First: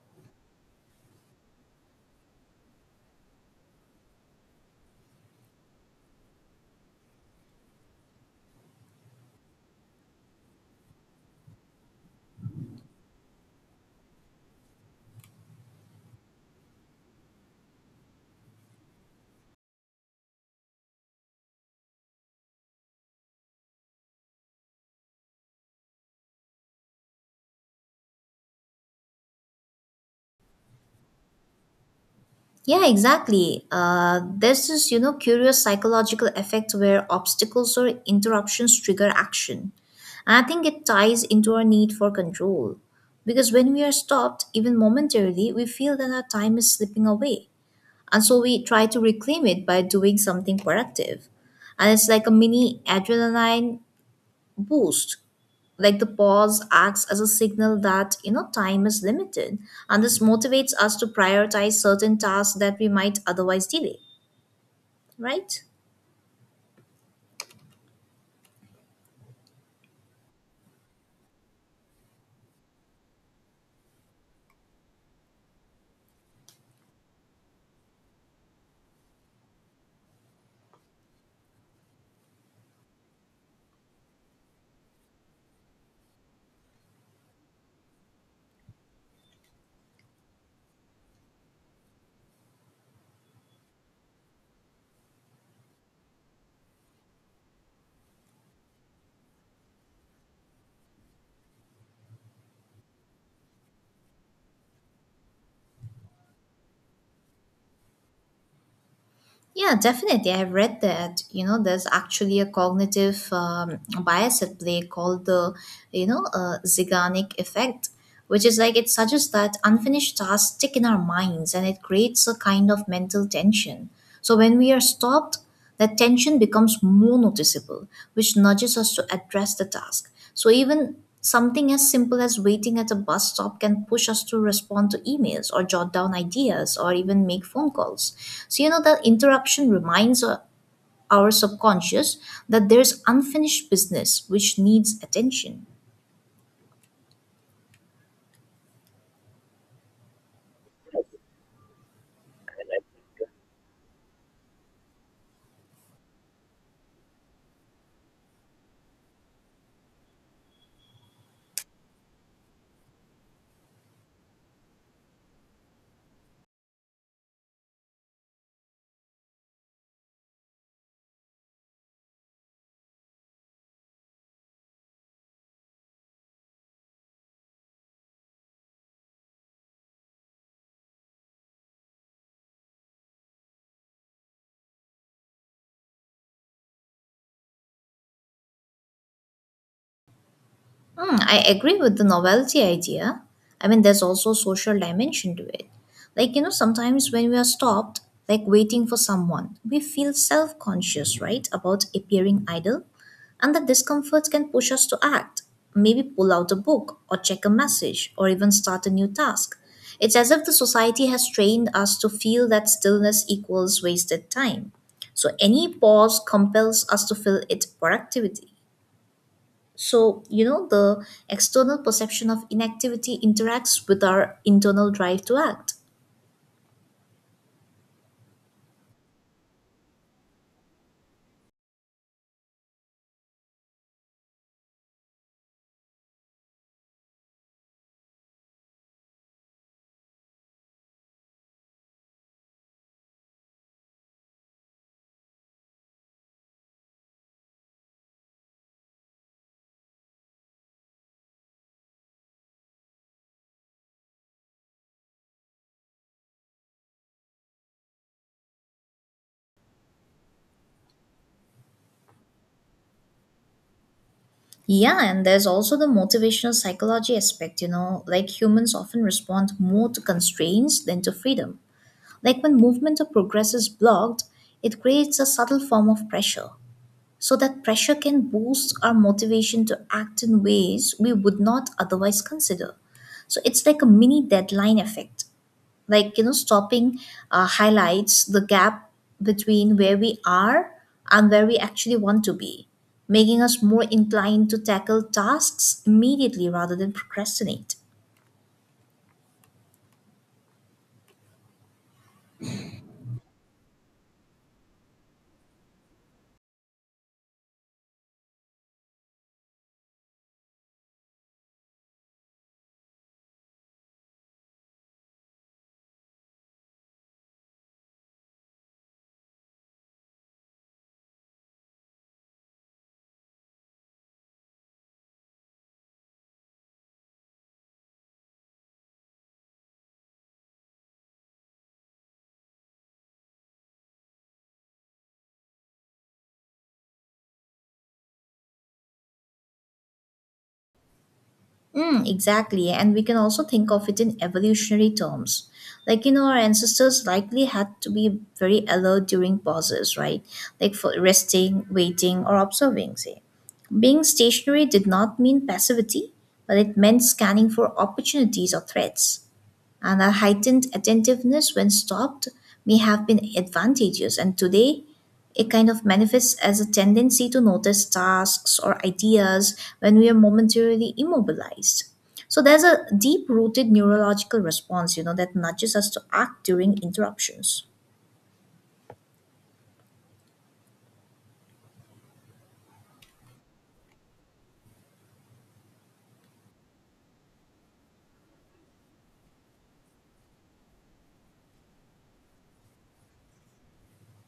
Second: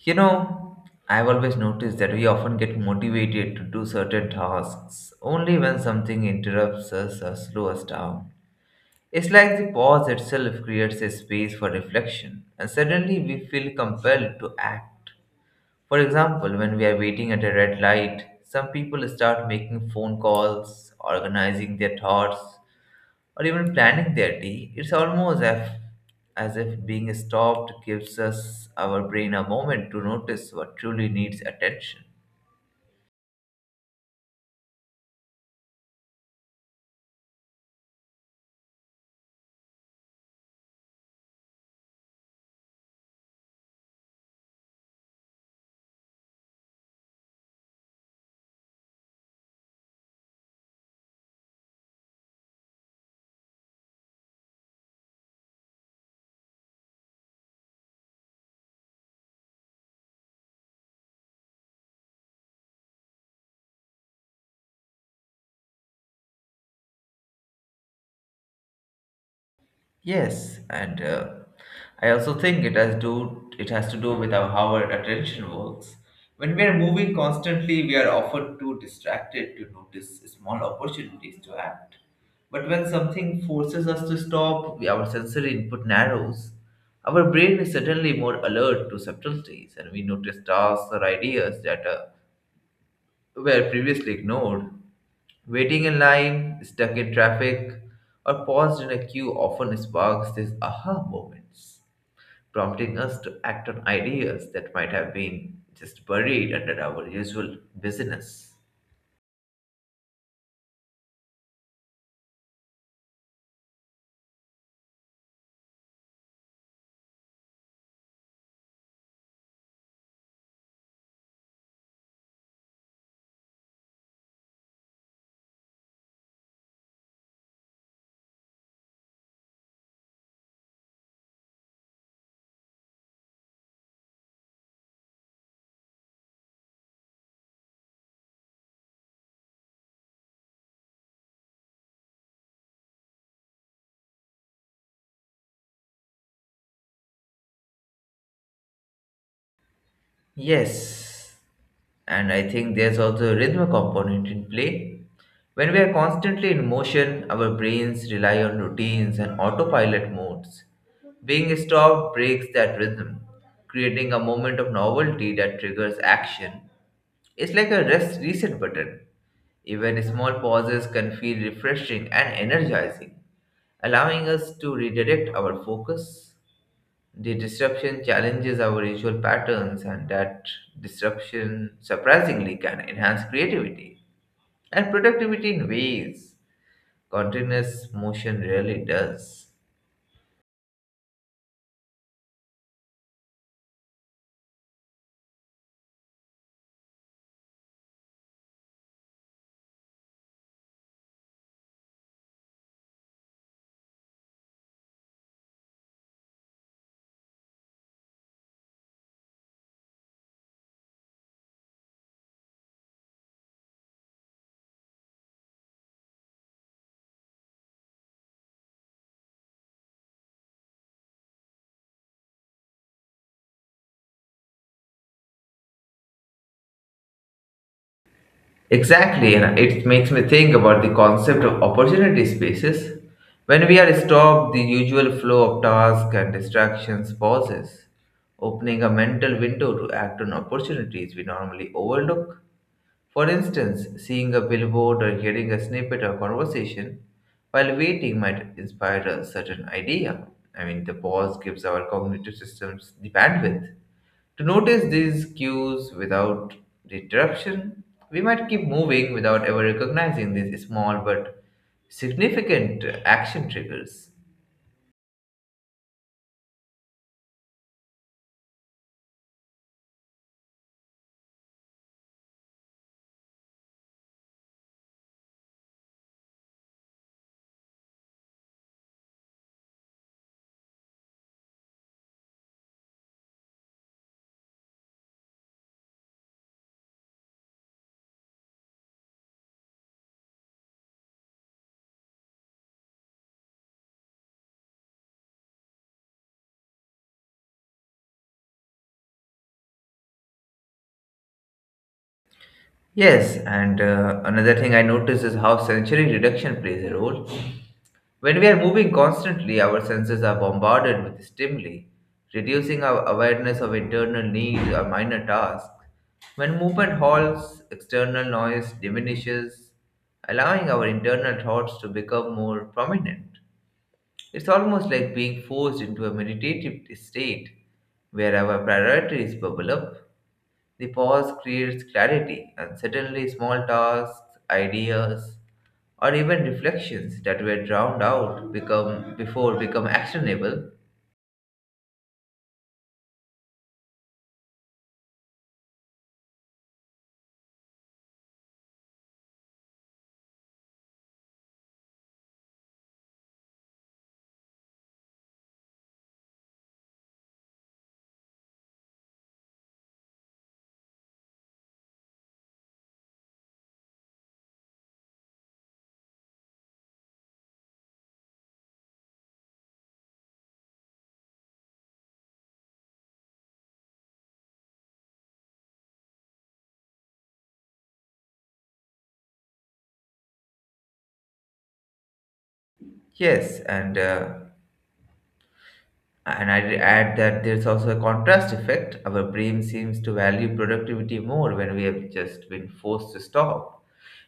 You know, I've always noticed that we often get motivated to do certain tasks only when something interrupts us or slows us down. It's like the pause itself creates a space for reflection, and suddenly we feel compelled to act. For example, when we are waiting at a red light, some people start making phone calls, organizing their thoughts, or even planning their day. It's almost as if being stopped gives us our brain a moment to notice what truly needs attention. Yeah, exactly. There's this, you know, curious psychological effect where obstacles or interruptions trigger action. And I think it ties into our need for control. Because when we are stopped, even momentarily, we feel that our time is slipping away. And so we try to reclaim it by doing something productive. And it's like a mini adrenaline boost, like the pause acts as a signal that, you know, time is limited, and this motivates us to prioritize certain tasks that we might otherwise delay, right? Yes, and I also think it has to do with our, how our attention works. When we are moving constantly, we are often too distracted to notice small opportunities to act. But when something forces us to stop, our sensory input narrows. Our brain is suddenly more alert to subtleties, and we notice tasks or ideas that were previously ignored. Waiting in line, stuck in traffic, or paused in a queue often sparks these aha moments, prompting us to act on ideas that might have been just buried under our usual busyness. Yeah, definitely. I've read that, you know, there's actually a cognitive bias at play called the, you know, zygonic effect, which is like, it suggests that unfinished tasks stick in our minds and it creates a kind of mental tension. So when we are stopped, that tension becomes more noticeable, which nudges us to address the task. So, even something as simple as waiting at a bus stop can push us to respond to emails or jot down ideas or even make phone calls. So, you know, the interruption reminds our subconscious that there's unfinished business which needs attention. Yes, and I think there's also a rhythm component in play. When we are constantly in motion, our brains rely on routines and autopilot modes. Being stopped breaks that rhythm, creating a moment of novelty that triggers action. It's like a rest reset button. Even small pauses can feel refreshing and energizing, allowing us to redirect our focus. The disruption challenges our usual patterns, and that disruption surprisingly can enhance creativity and productivity in ways continuous motion rarely does. Hmm, I agree with the novelty idea. I mean, there's also social dimension to it. Like, you know, sometimes when we are stopped, like waiting for someone, we feel self conscious, right, about appearing idle. And that discomfort can push us to act, maybe pull out a book, or check a message, or even start a new task. It's as if the society has trained us to feel that stillness equals wasted time. So any pause compels us to fill it productivity. So, you know, the external perception of inactivity interacts with our internal drive to act. Exactly, and it makes me think about the concept of opportunity spaces. When we are stopped, the usual flow of tasks and distractions pauses, opening a mental window to act on opportunities we normally overlook. For instance, seeing a billboard or hearing a snippet of conversation while waiting might inspire a certain idea. I mean, the pause gives our cognitive systems the bandwidth to notice these cues. Without disruption, we might keep moving without ever recognizing these small but significant action triggers. Yeah, and there's also the motivational psychology aspect, you know, like humans often respond more to constraints than to freedom. Like when movement or progress is blocked, it creates a subtle form of pressure. So that pressure can boost our motivation to act in ways we would not otherwise consider. So it's like a mini deadline effect, like, you know, stopping highlights the gap between where we are and where we actually want to be, making us more inclined to tackle tasks immediately rather than procrastinate. Yes, and another thing I noticed is how sensory reduction plays a role. When we are moving constantly, our senses are bombarded with stimuli, reducing our awareness of internal needs or minor tasks. When movement halts, external noise diminishes, allowing our internal thoughts to become more prominent. It's almost like being forced into a meditative state where our priorities bubble up. The pause creates clarity, and suddenly small tasks, ideas, or even reflections that were drowned out become before become actionable. Mm, exactly, and we can also think of it in evolutionary terms, like, you know, our ancestors likely had to be very alert during pauses, right? Like for resting, waiting, or observing. Say being stationary did not mean passivity, but it meant scanning for opportunities or threats. And our heightened attentiveness when stopped may have been advantageous, and today it kind of manifests as a tendency to notice tasks or ideas when we are momentarily immobilized. So there's a deep rooted neurological response, you know, that nudges us to act during interruptions. Yes, and I'd add that there's also a contrast effect. Our brain seems to value productivity more when we have just been forced to stop.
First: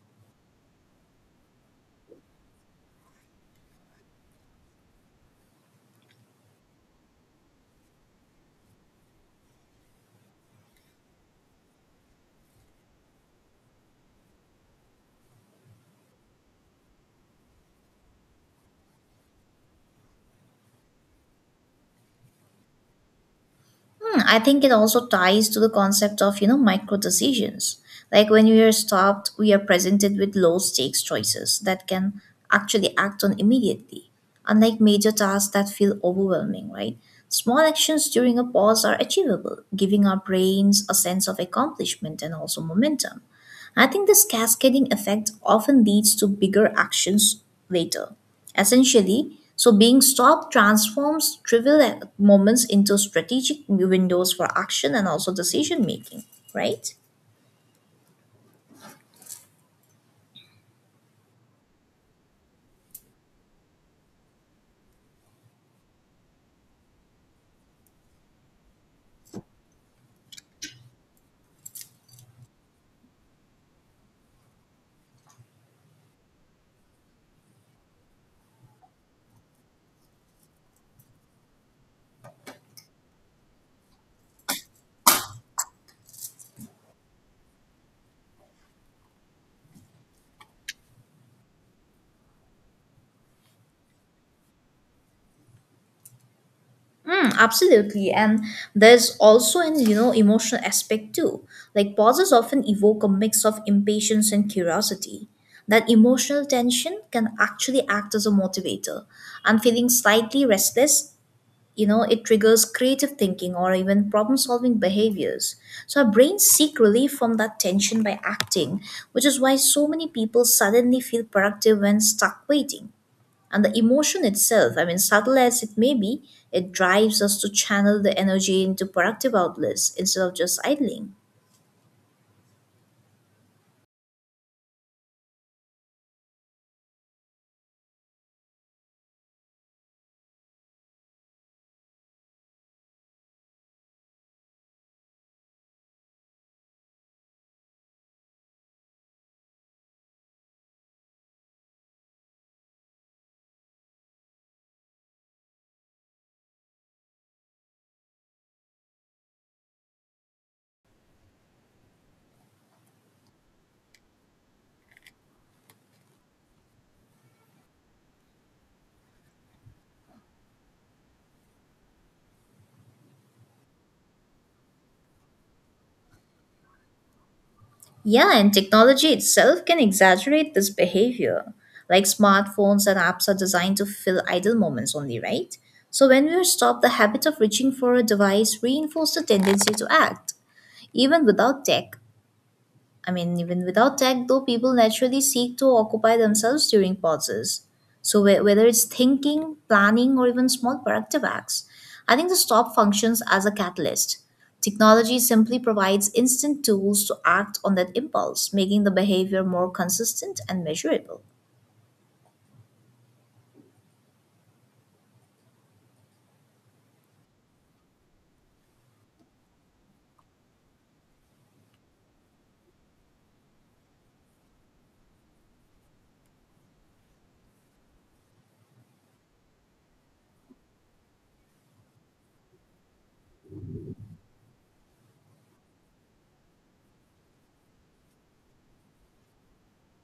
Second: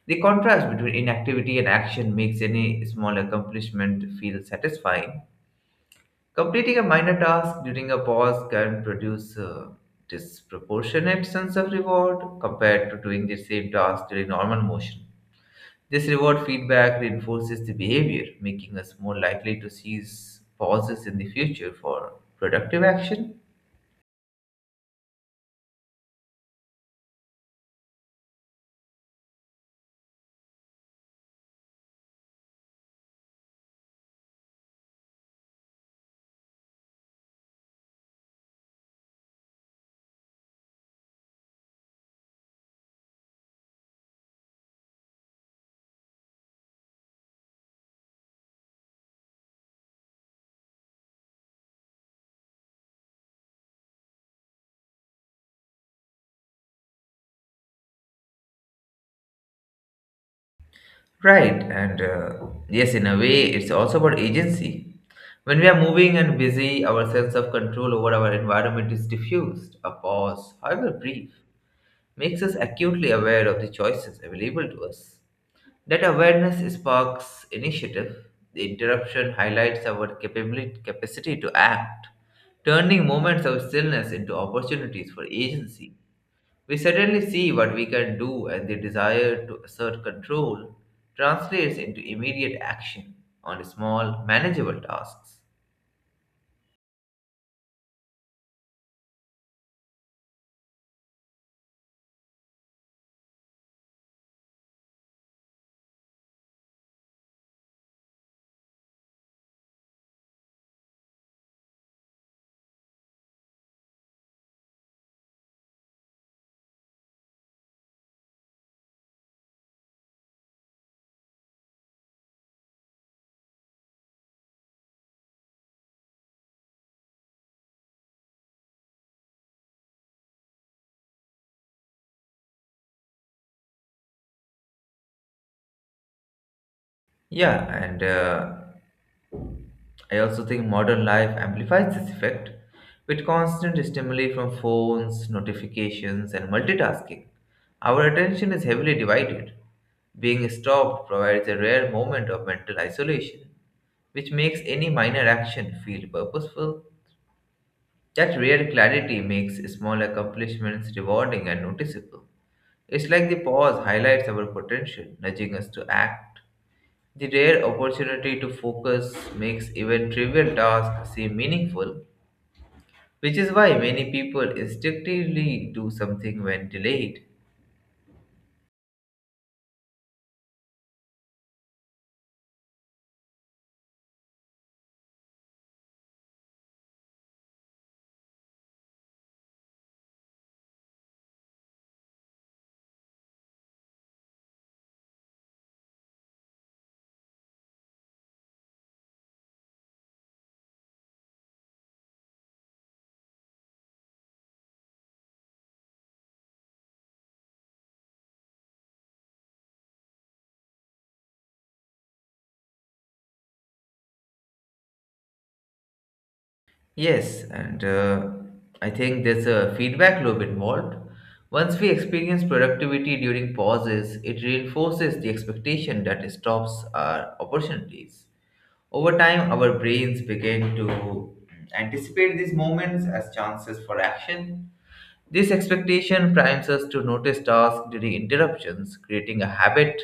The contrast between inactivity and action makes any small accomplishment feel satisfying. Completing a minor task during a pause can produce a disproportionate sense of reward compared to doing the same task during normal motion. This reward feedback reinforces the behavior, making us more likely to seize pauses in the future for productive action. Hmm, I think it also ties to the concept of, you know, micro decisions. Like when we are stopped, we are presented with low stakes choices that can actually act on immediately, unlike major tasks that feel overwhelming, right? Small actions during a pause are achievable, giving our brains a sense of accomplishment and also momentum. I think this cascading effect often leads to bigger actions later. Essentially, so being stopped transforms trivial moments into strategic windows for action and also decision making, right? Right, and yes, in a way, it's also about agency. When we are moving and busy, our sense of control over our environment is diffused. A pause, however brief, makes us acutely aware of the choices available to us. That awareness sparks initiative. The interruption highlights our capacity to act, turning moments of stillness into opportunities for agency. We suddenly see what we can do, and the desire to assert control translates into immediate action on small, manageable tasks. Mm, absolutely. And there's also an, you know, emotional aspect too. Like pauses often evoke a mix of impatience and curiosity. That emotional tension can actually act as a motivator. I'm feeling slightly restless, you know, it triggers creative thinking or even problem solving behaviors. So our brains seek relief from that tension by acting, which is why so many people suddenly feel productive when stuck waiting. And the emotion itself, I mean, subtle as it may be, it drives us to channel the energy into productive outlets instead of just idling. Yeah, and I also think modern life amplifies this effect with constant stimuli from phones, notifications, and multitasking. Our attention is heavily divided. Being stopped provides a rare moment of mental isolation, which makes any minor action feel purposeful. That rare clarity makes small accomplishments rewarding and noticeable. It's like the pause highlights our potential, nudging us to act. The rare opportunity to focus makes even trivial tasks seem meaningful. Which is why many people instinctively do something when delayed. Yeah, and technology itself can exaggerate this behavior. Like smartphones and apps are designed to fill idle moments only, right? So when we are stopped, the habit of reaching for a device reinforces the tendency to act, even without tech. I mean, even without tech, though, people naturally seek to occupy themselves during pauses. So, whether it's thinking, planning, or even small productive acts, I think the stop functions as a catalyst. Technology simply provides instant tools to act on that impulse, making the behavior more consistent and measurable. Yes, and I think there's a feedback loop involved. Once we experience productivity during pauses, it reinforces the expectation that stops are opportunities. Over time, our brains begin to anticipate these moments as chances for action. This expectation primes us to notice tasks during interruptions, creating a habit.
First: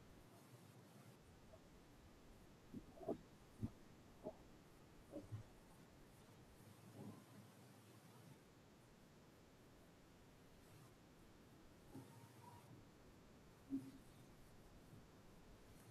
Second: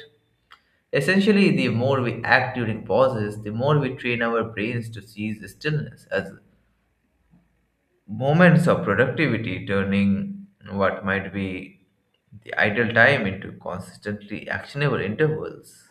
Essentially, the more we act during pauses, the more we train our brains to seize stillness as moments of productivity, turning what might be the idle time into consistently actionable intervals.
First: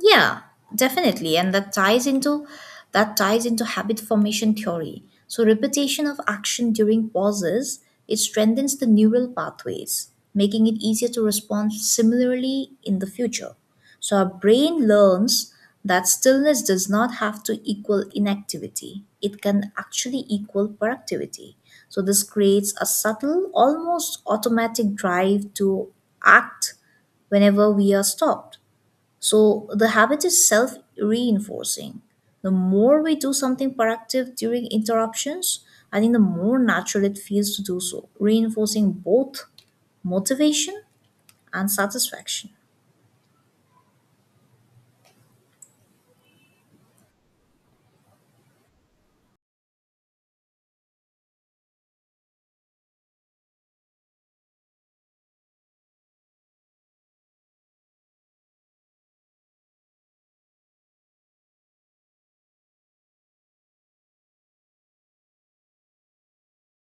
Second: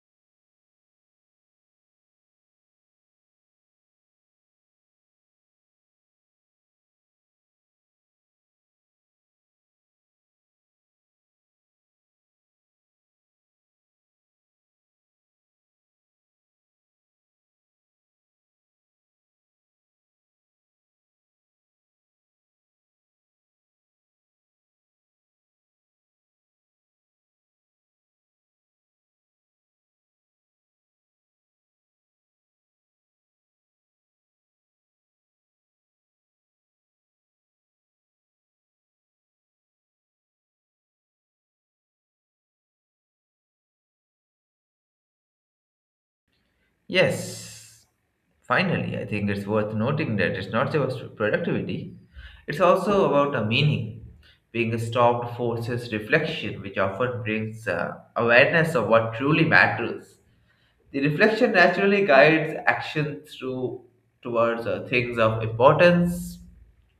Yeah, definitely. And that ties into habit formation theory. So repetition of action during pauses, it strengthens the neural pathways, making it easier to respond similarly in the future. So our brain learns that stillness does not have to equal inactivity. It can actually equal productivity. So this creates a subtle, almost automatic drive to act whenever we are stopped. So the habit is self reinforcing. The more we do something productive during interruptions, I think the more natural it feels to do so, reinforcing both motivation and satisfaction. Yes, finally, I think it's worth noting that it's not just about productivity, it's also about a meaning. Being stopped forces reflection, which often brings awareness of what truly matters. The reflection naturally guides action through towards things of importance,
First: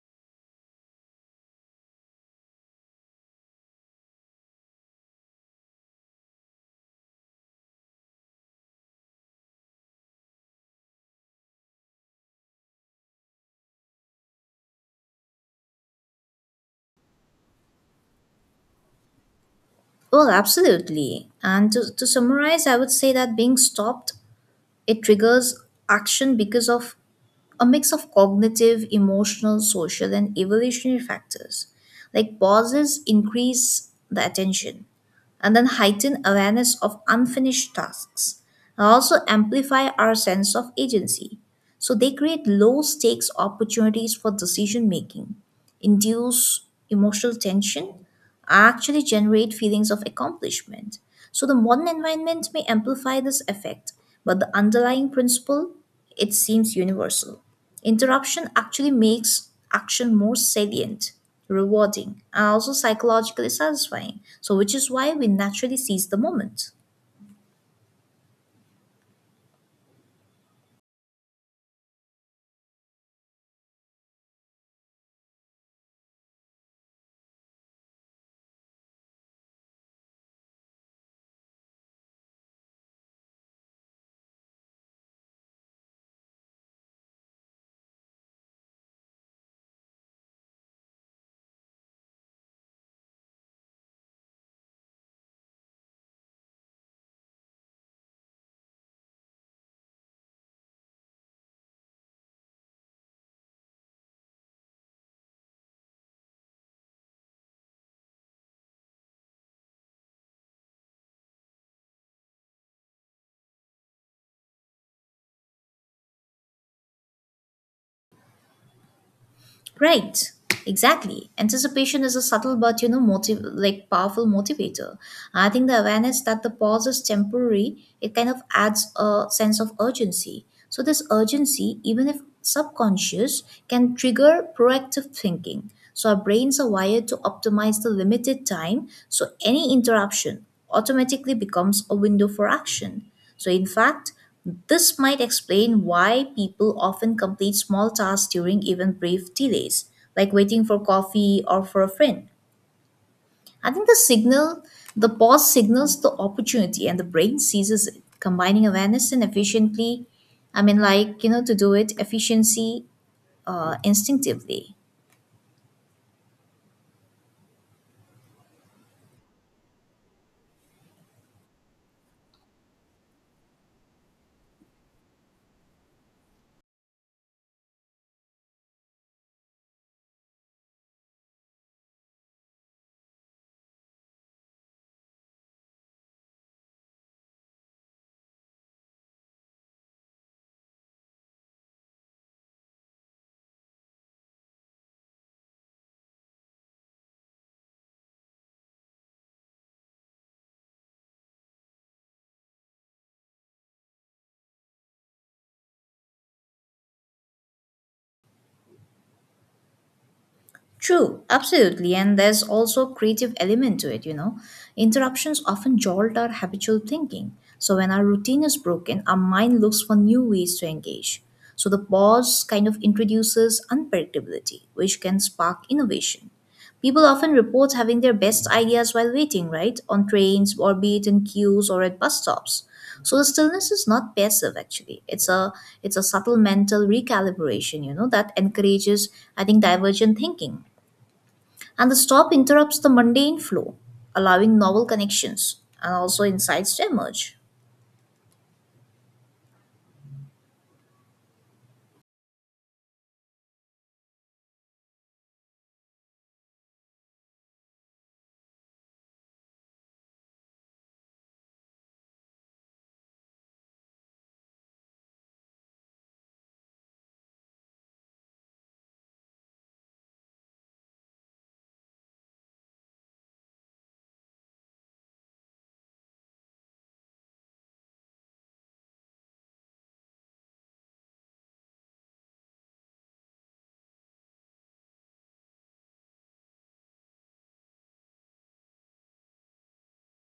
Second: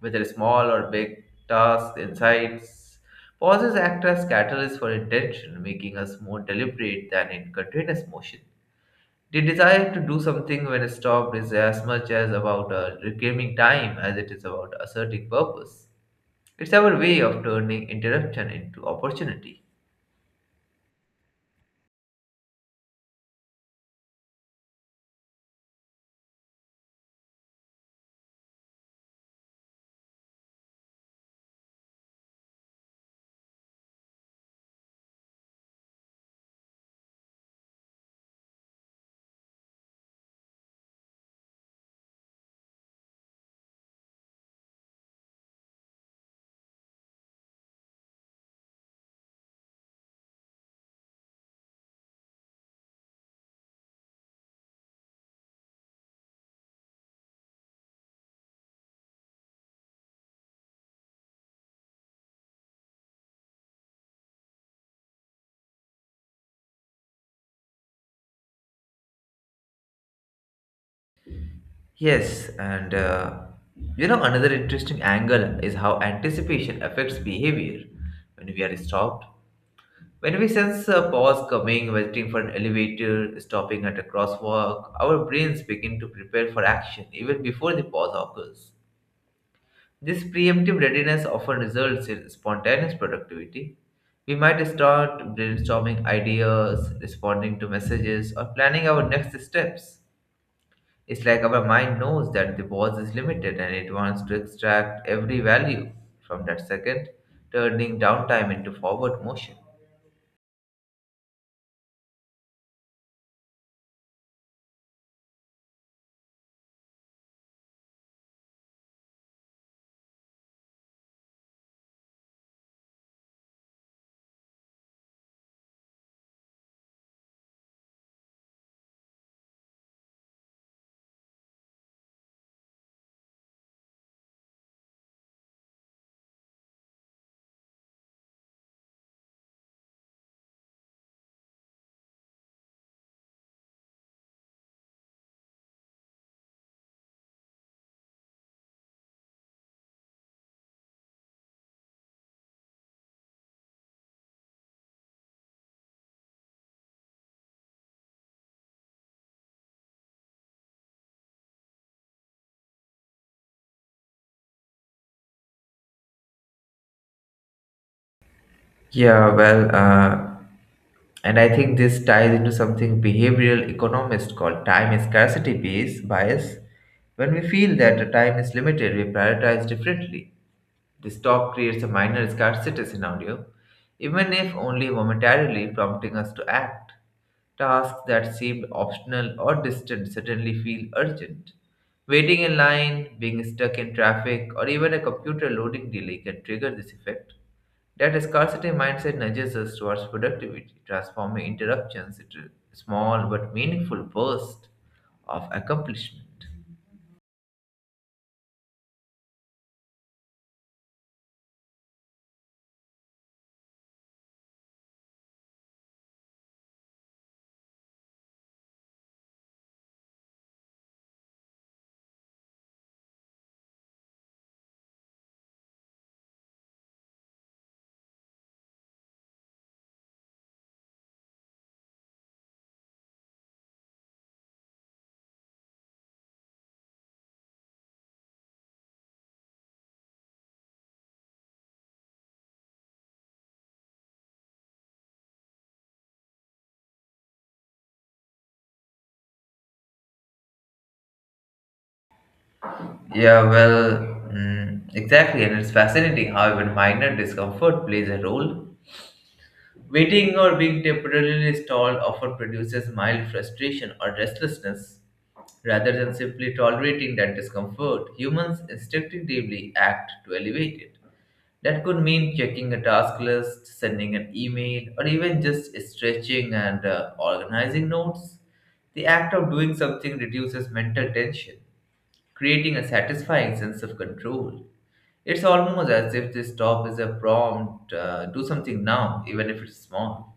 whether small or big, tasks, insights. Pauses act as catalysts for intention, making us more deliberate than in continuous motion. The desire to do something when stopped is as much as about reclaiming time as it is about asserting purpose. It's our way of turning interruption into opportunity. Well, absolutely. And to summarize, I would say that being stopped, it triggers action because of a mix of cognitive, emotional, social, and evolutionary factors. Like pauses increase the attention and then heighten awareness of unfinished tasks and also amplify our sense of agency. So they create low stakes opportunities for decision making, induce emotional tension, actually generate feelings of accomplishment. So the modern environment may amplify this effect, but the underlying principle, it seems universal. Interruption actually makes action more salient, rewarding, and also psychologically satisfying. So which is why we naturally seize the moment. Yes, and another interesting angle is how anticipation affects behavior when we are stopped. When we sense a pause coming, waiting for an elevator, stopping at a crosswalk, our brains begin to prepare for action even before the pause occurs. This preemptive readiness often results in spontaneous productivity. We might start brainstorming ideas, responding to messages, or planning our next steps. It's like our mind knows that the pause is limited and it wants to extract every value from that second, turning downtime into forward motion. Right, exactly. Anticipation is a subtle but, you know, motive, like, powerful motivator. I think the awareness that the pause is temporary, it kind of adds a sense of urgency. So this urgency, even if subconscious, can trigger proactive thinking. So our brains are wired to optimize the limited time, so any interruption automatically becomes a window for action. So, in fact, this might explain why people often complete small tasks during even brief delays, like waiting for coffee or for a friend. I think the signal, the pause signals the opportunity and the brain seizes it, combining awareness and efficiently. I mean, like, you know, to do it efficiency instinctively. Yeah, and I think this ties into something behavioral economists call time scarcity bias. When we feel that the time is limited, we prioritize differently. This talk creates a minor scarcity scenario, even if only momentarily prompting us to act. Tasks that seemed optional or distant suddenly feel urgent. Waiting in line, being stuck in traffic, or even a computer loading delay can trigger this effect. That scarcity mindset nudges us towards productivity, transforming interruptions into small but meaningful bursts of accomplishment. True, absolutely. And there's also creative element to it, you know. Interruptions often jolt our habitual thinking. So when our routine is broken, our mind looks for new ways to engage. So the pause kind of introduces unpredictability, which can spark innovation. People often report having their best ideas while waiting, right? On trains or be it in queues or at bus stops. So the stillness is not passive actually. It's a subtle mental recalibration, you know, that encourages, I think, divergent thinking. And the stop interrupts the mundane flow, allowing novel connections and also insights to emerge. Yeah, well, exactly, and it's fascinating how even minor discomfort plays a role. Waiting or being temporarily stalled often produces mild frustration or restlessness. Rather than simply tolerating that discomfort, humans instinctively act to elevate it. That could mean checking a task list, sending an email, or even just stretching and organizing notes. The act of doing something reduces mental tension, creating a satisfying sense of control. It's almost as if this stop is a prompt, do something now, even if it's small.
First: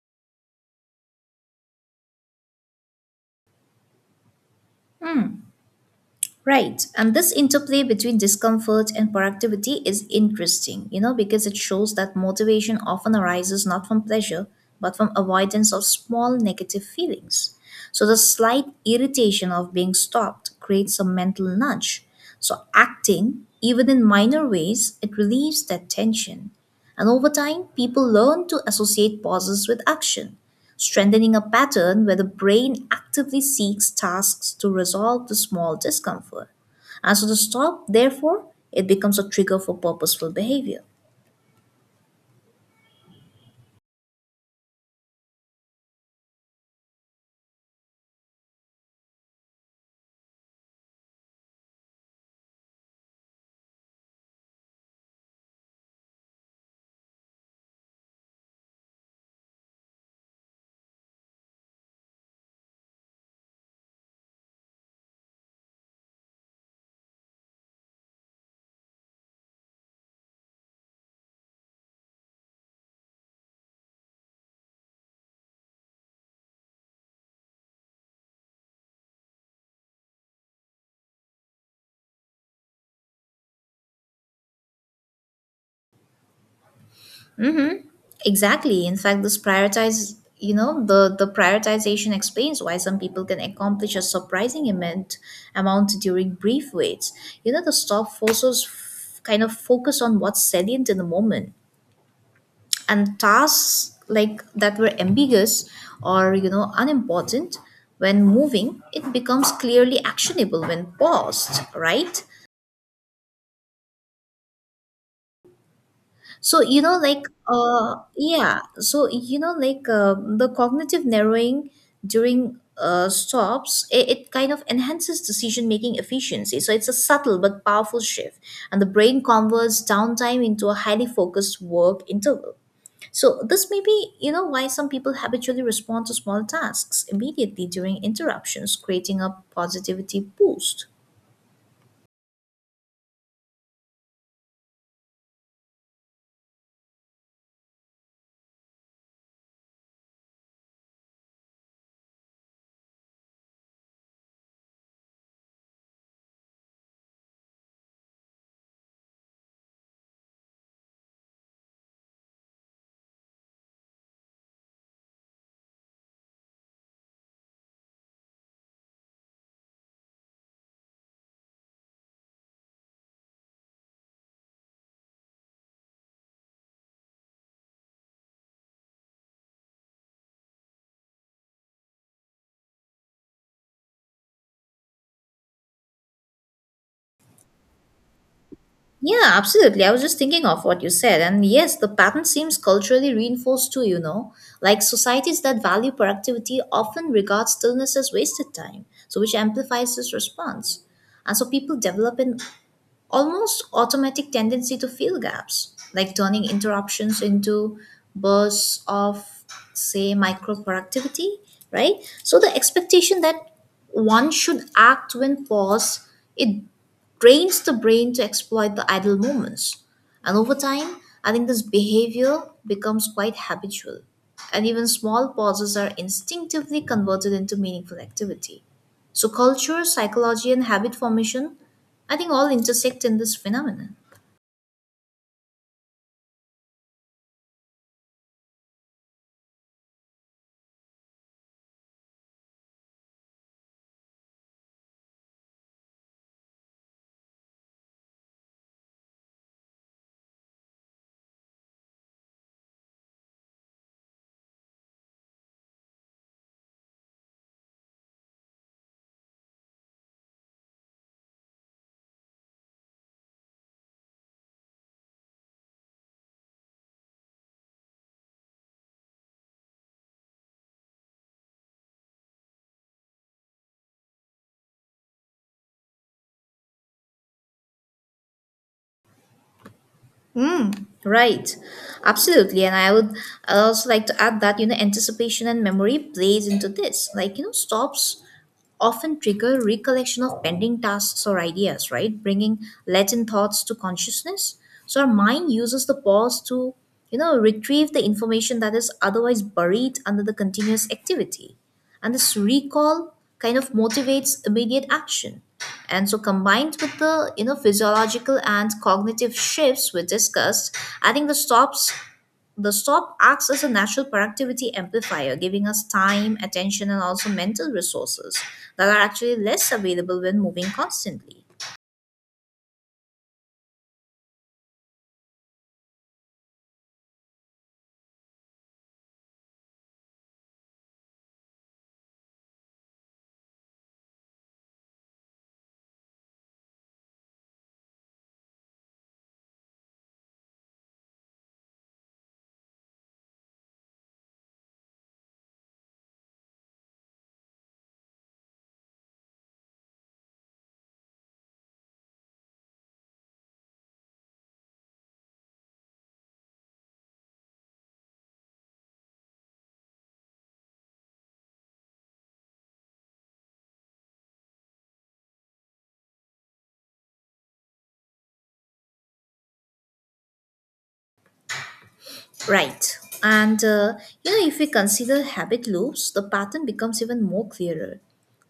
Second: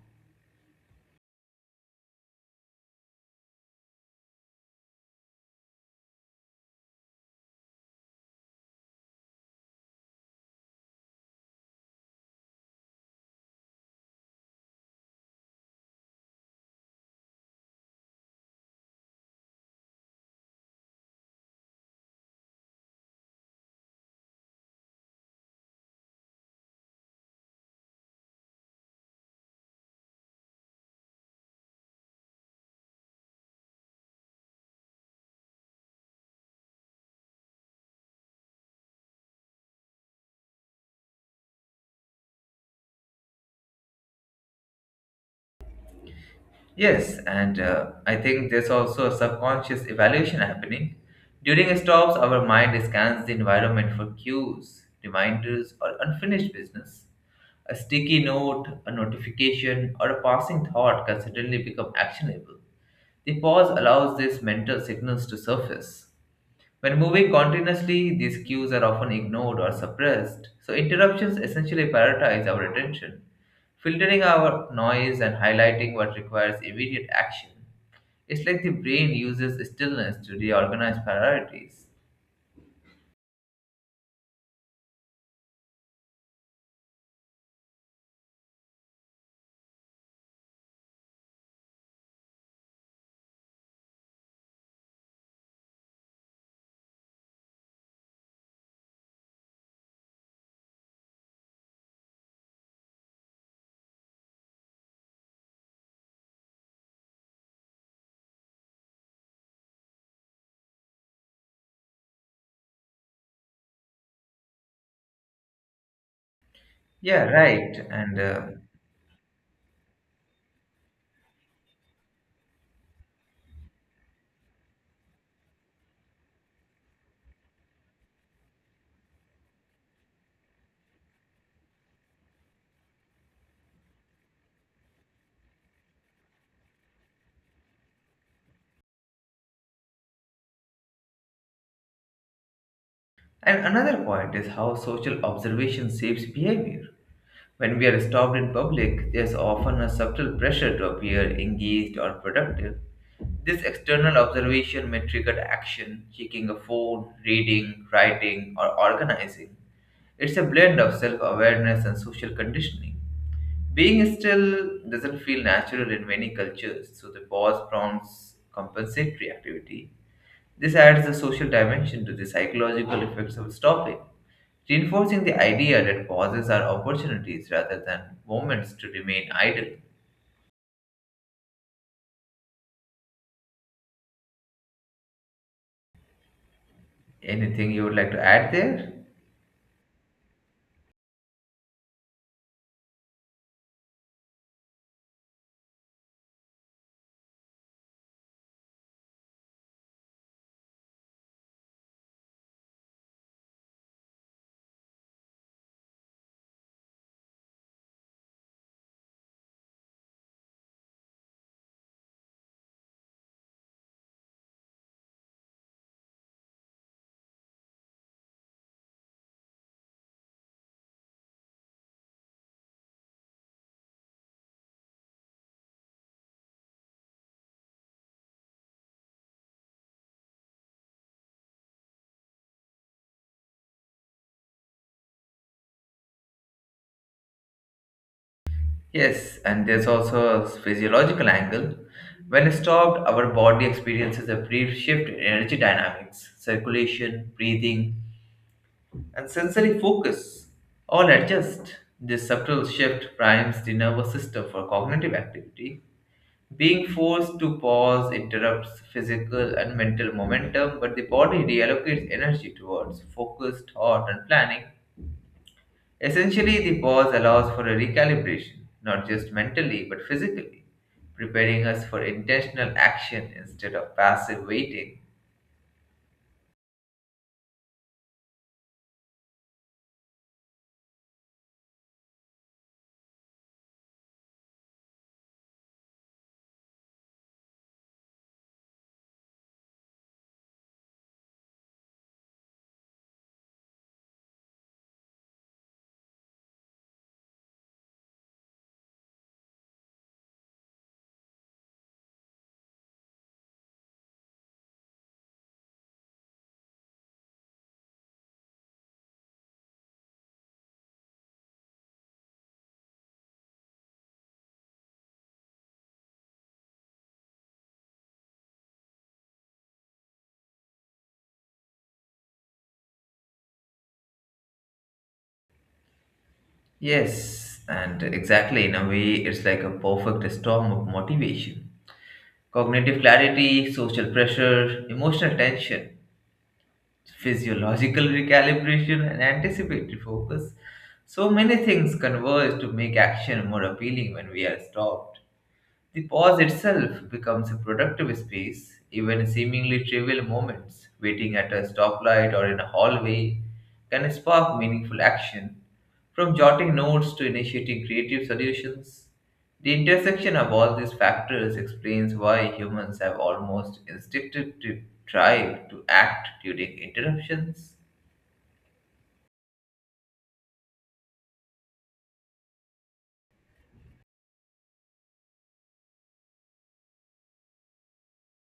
Right, and this interplay between discomfort and productivity is interesting, you know, because it shows that motivation often arises not from pleasure, but from avoidance of small negative feelings. So the slight irritation of being stopped creates a mental nudge. So acting, even in minor ways, it relieves that tension. And over time, people learn to associate pauses with action, strengthening a pattern where the brain actively seeks tasks to resolve the small discomfort. And so the stop, therefore, it becomes a trigger for purposeful behavior. Yes, and I think there's also a subconscious evaluation happening. During stops, our mind scans the environment for cues, reminders, or unfinished business. A sticky note, a notification, or a passing thought can suddenly become actionable. The pause allows these mental signals to surface. When moving continuously, these cues are often ignored or suppressed, so interruptions essentially prioritize our attention, filtering our noise and highlighting what requires immediate action. It's like the brain uses stillness to reorganize priorities. Exactly. In fact, this prioritize, you know, the prioritization explains why some people can accomplish a surprising amount, amount during brief waits. You know, the stop forces kind of focus on what's salient in the moment, and tasks like that were ambiguous or, you know, unimportant when moving, it becomes clearly actionable when paused, right? So, you know, like, Yeah, right. And yeah, so, you know, like, the cognitive narrowing during stops, it kind of enhances decision making efficiency, so it's a subtle but powerful shift. And the brain converts downtime into a highly focused work interval. So, this may be, you know, why some people habitually respond to small tasks immediately during interruptions, creating a positivity boost. Another point is how social observation shapes behavior. When we are stopped in public, there's often a subtle pressure to appear engaged or productive. This external observation may trigger action, checking a phone, reading, writing, or organizing. It's a blend of self awareness and social conditioning. Being still doesn't feel natural in many cultures, so the pause prompts compensatory activity. This adds a social dimension to the psychological effects of stopping, reinforcing the idea that pauses are opportunities rather than moments to remain idle. Anything you would like to add there? Yeah, absolutely. I was just thinking of what you said. And yes, the pattern seems culturally reinforced too, you know. Like societies that value productivity often regard stillness as wasted time, so which amplifies this response. And so people develop an almost automatic tendency to fill gaps, like turning interruptions into bursts of, say, micro productivity, right? So the expectation that one should act when paused, it trains the brain to exploit the idle moments. And over time, I think this behavior becomes quite habitual. And even small pauses are instinctively converted into meaningful activity. So, culture, psychology, and habit formation, I think all intersect in this phenomenon. Yes, and there's also a physiological angle. When stopped, our body experiences a brief shift in energy dynamics, circulation, breathing, and sensory focus. All adjust. This subtle shift primes the nervous system for cognitive activity. Being forced to pause interrupts physical and mental momentum, but the body reallocates energy towards focus, thought, and planning. Essentially, the pause allows for a recalibration, not just mentally but physically, preparing us for intentional action instead of passive waiting. Mm. Right, absolutely, and I also like to add that, you know, anticipation and memory plays into this. Like, you know, stops often trigger recollection of pending tasks or ideas, right? Bringing latent thoughts to consciousness. So our mind uses the pause to, retrieve the information that is otherwise buried under the continuous activity. And this recall kind of motivates immediate action. And so combined with the, physiological and cognitive shifts we discussed, I think the stop acts as a natural productivity amplifier, giving us time, attention, and also mental resources that are actually less available when moving constantly. Yes, and exactly in a way, it's like a perfect storm of motivation. Cognitive clarity, social pressure, emotional tension, physiological recalibration and anticipatory focus. So many things converge to make action more appealing when we are stopped. The pause itself becomes a productive space, even seemingly trivial moments, waiting at a stoplight or in a hallway, can spark meaningful action. From jotting notes to initiating creative solutions, the intersection of all these factors explains why humans have almost instinctively tried to act during interruptions. Right. And you know, if we consider habit loops, the pattern becomes even more clearer.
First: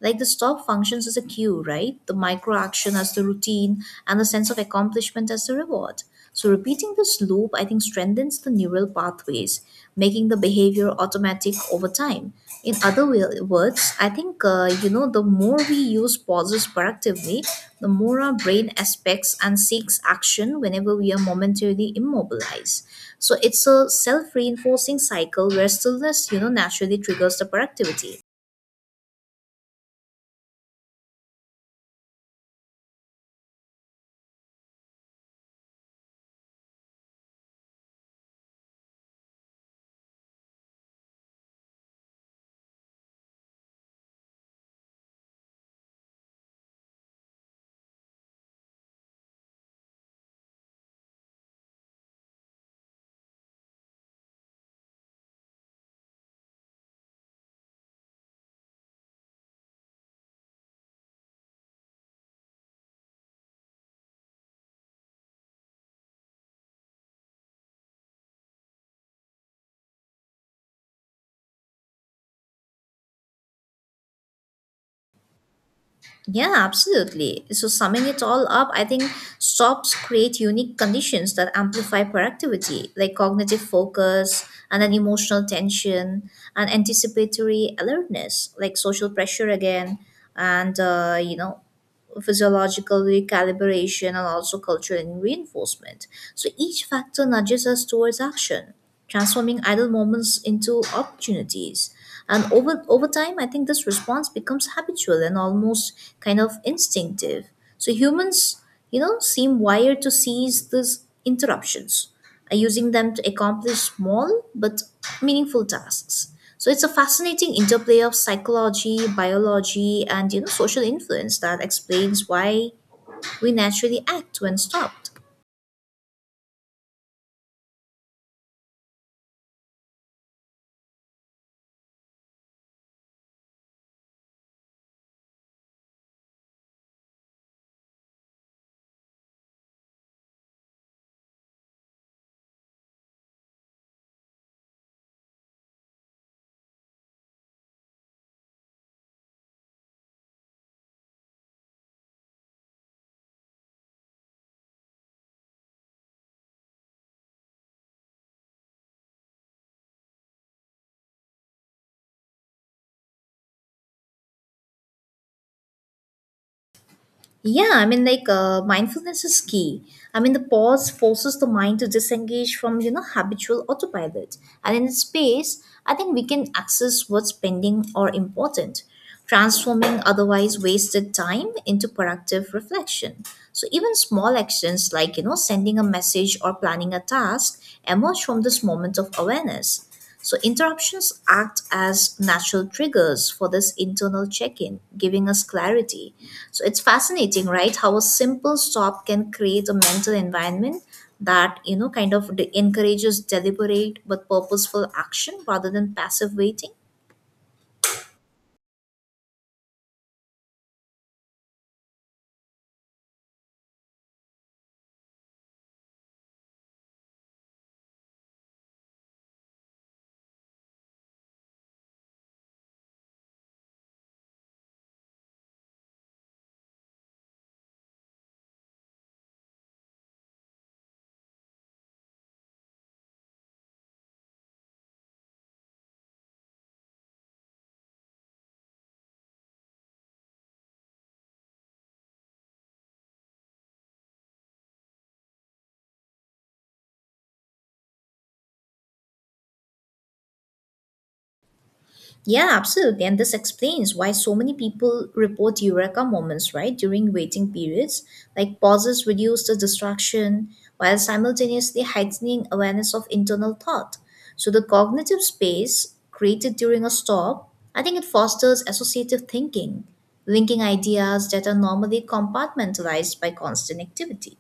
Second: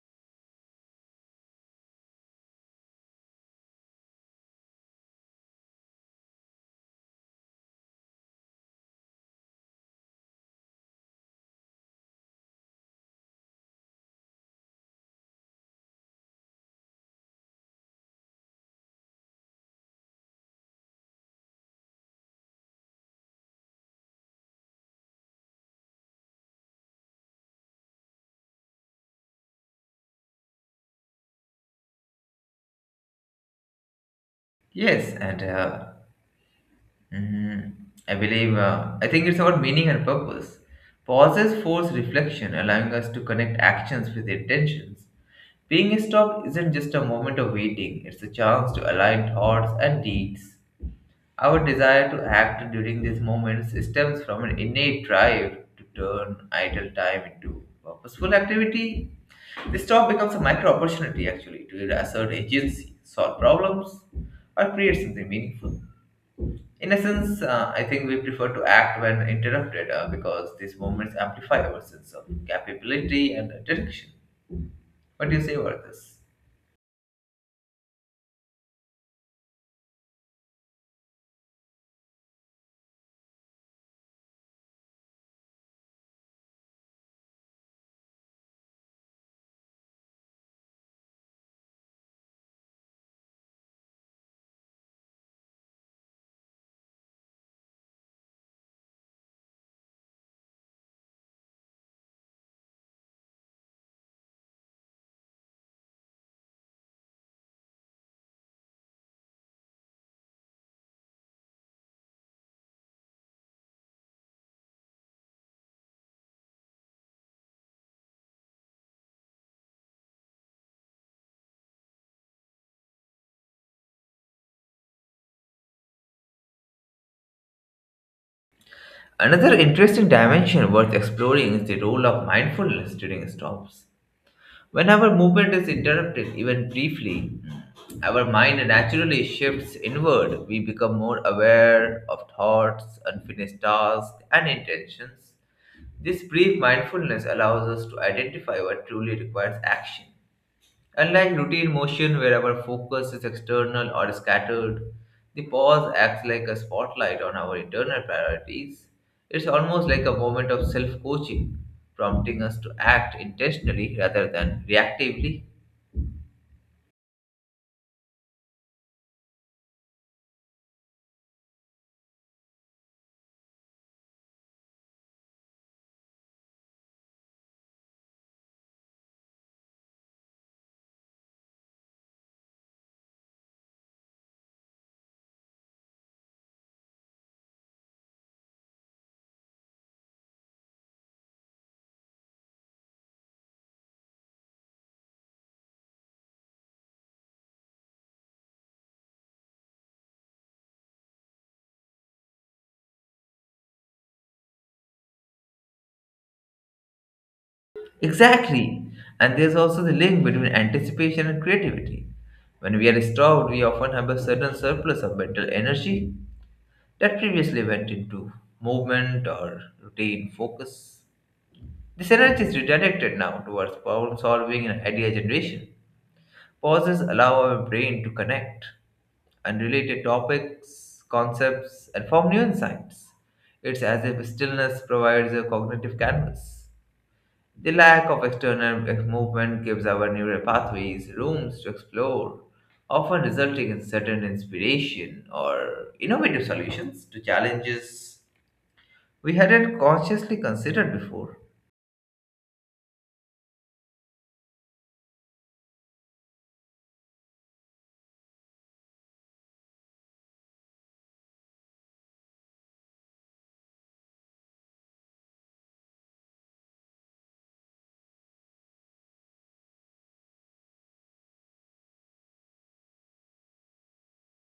Like the stop functions as a cue, right? The micro action as the routine and the sense of accomplishment as the reward. So repeating this loop, I think, strengthens the neural pathways, making the behavior automatic over time. In other words, I think, you know, the more we use pauses productively, the more our brain aspects and seeks action whenever we are momentarily immobilized. So it's a self-reinforcing cycle where stillness, naturally triggers the productivity. Yes, and Mhm. I think it's about meaning and purpose. Pauses force reflection, allowing us to connect actions with intentions. Being stopped isn't just a moment of waiting, it's a chance to align thoughts and deeds. Our desire to act during these moments stems from an innate drive to turn idle time into purposeful activity. This stop becomes a micro opportunity actually to assert agency, solve problems, or create something meaningful. In essence, I think we prefer to act when interrupted because these moments amplify our sense of capability and direction. What do you say about this? Yeah, absolutely. So, summing it all up, I think SOPs create unique conditions that amplify productivity, like cognitive focus and then emotional tension and anticipatory alertness, like social pressure again, and physiological recalibration, and also cultural reinforcement. So each factor nudges us towards action, transforming idle moments into opportunities. And over time, I think this response becomes habitual and almost kind of instinctive. So humans, seem wired to seize these interruptions using them to accomplish small but meaningful tasks. So it's a fascinating interplay of psychology, biology, and social influence that explains why we naturally act when stopped. Another interesting dimension worth exploring is the role of mindfulness during stops. When our movement is interrupted, even briefly, our mind naturally shifts inward. We become more aware of thoughts, unfinished tasks, and intentions. This brief mindfulness allows us to identify what truly requires action. Unlike routine motion where our focus is external or scattered, the pause acts like a spotlight on our internal priorities. It's almost like a moment of self coaching, prompting us to act intentionally rather than reactively. Yeah, I mean, like mindfulness is key. I mean, the pause forces the mind to disengage from habitual autopilot, and in space, I think we can access what's pending or important, transforming otherwise wasted time into productive reflection. So even small actions like sending a message or planning a task emerge from this moment of awareness. So, interruptions act as natural triggers for this internal check in, giving us clarity. So, it's fascinating, right? How a simple stop can create a mental environment that, encourages deliberate but purposeful action rather than passive waiting. Exactly! And there's also the link between anticipation and creativity. When we are starved, we often have a sudden surplus of mental energy that previously went into movement or routine focus. The energy is redirected now towards problem solving and idea generation. Pauses allow our brain to connect unrelated topics, concepts, and form new insights. It's as if stillness provides a cognitive canvas. The lack of external movement gives our neural pathways rooms to explore, often resulting in certain inspiration or innovative solutions to challenges we hadn't consciously considered before. Yeah, absolutely. And this explains why so many people report eureka moments, right, during waiting periods. Like pauses reduce the distraction while simultaneously heightening awareness of internal thought. So the cognitive space created during a stop, I think it fosters associative thinking, linking ideas that are normally compartmentalized by constant activity.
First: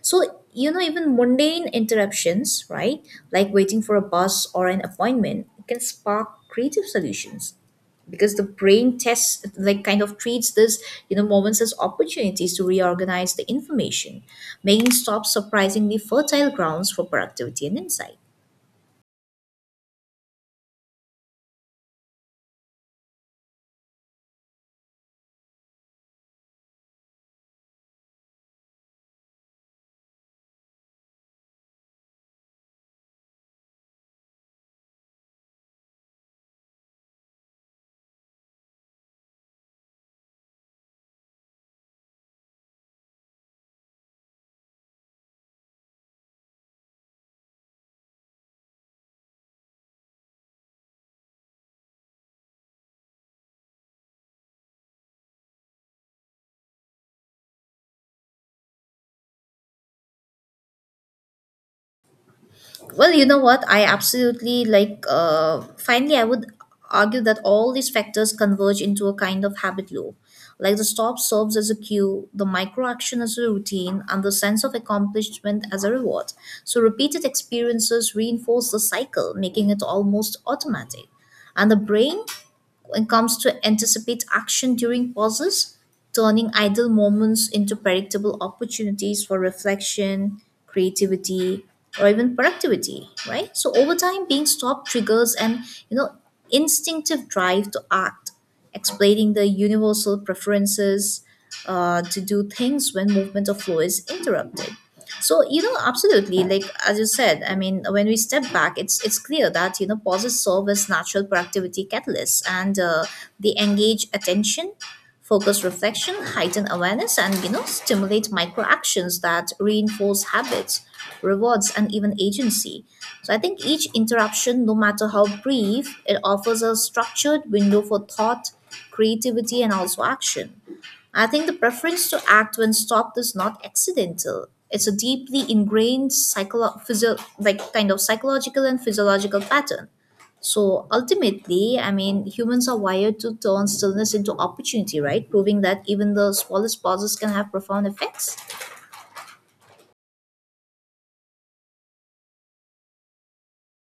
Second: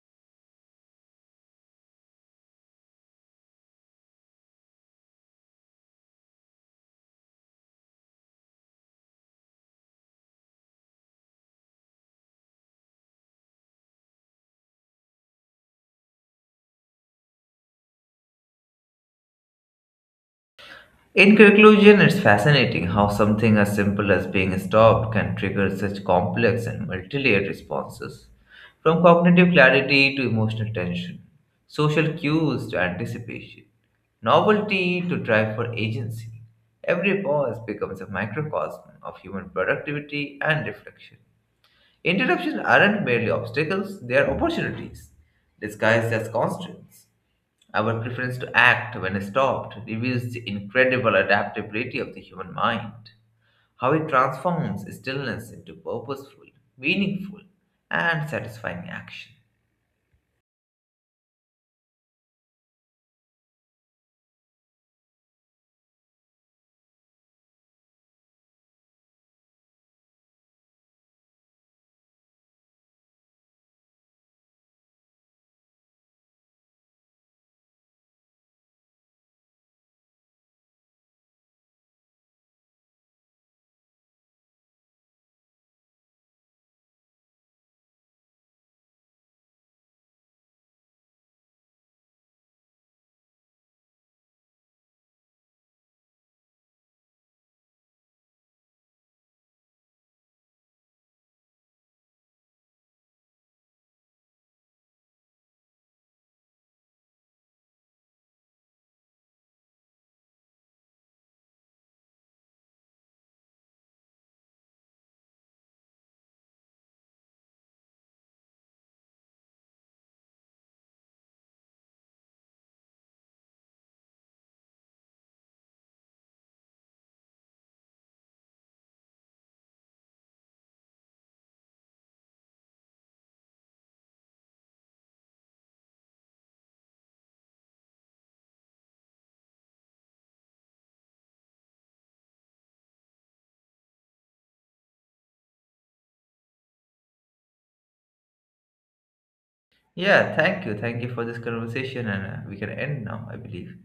So, even mundane interruptions, right, like waiting for a bus or an appointment, can spark creative solutions because the brain tests, kind of treats this, you know, moments as opportunities to reorganize the information, making stops surprisingly fertile grounds for productivity and insight. In conclusion, it's fascinating how something as simple as being stopped can trigger such complex and multi layered responses, from cognitive clarity to emotional tension, social cues to anticipation, novelty to drive for agency. Every pause becomes a microcosm of human productivity and reflection. Interruptions aren't merely obstacles, they are opportunities, disguised as constraints. Our preference to act when stopped reveals the incredible adaptability of the human mind, how it transforms stillness into purposeful, meaningful, and satisfying action. Well, you know what? I absolutely finally, I would argue that all these factors converge into a kind of habit loop. Like the stop serves as a cue, the micro action as a routine, and the sense of accomplishment as a reward. So, repeated experiences reinforce the cycle, making it almost automatic. And the brain when it comes to anticipate action during pauses, turning idle moments into predictable opportunities for reflection, creativity, or even productivity, right? So over time, being stopped triggers an you know instinctive drive to act, explaining the universal preferences to do things when movement of flow is interrupted. So absolutely. Like as you said, I mean, when we step back, it's clear that pauses serve as natural productivity catalysts and they engage attention, focus, reflection, heighten awareness, and stimulate micro actions that reinforce habits, rewards, and even agency. So I think each interruption, no matter how brief, it offers a structured window for thought, creativity, and also action. I think the preference to act when stopped is not accidental. It's a deeply ingrained kind of psychological and physiological pattern. So ultimately, I mean, humans are wired to turn stillness into opportunity, right? Proving that even the smallest pauses can have profound effects. Yeah, thank you. Thank you for this conversation, and we can end now, I believe.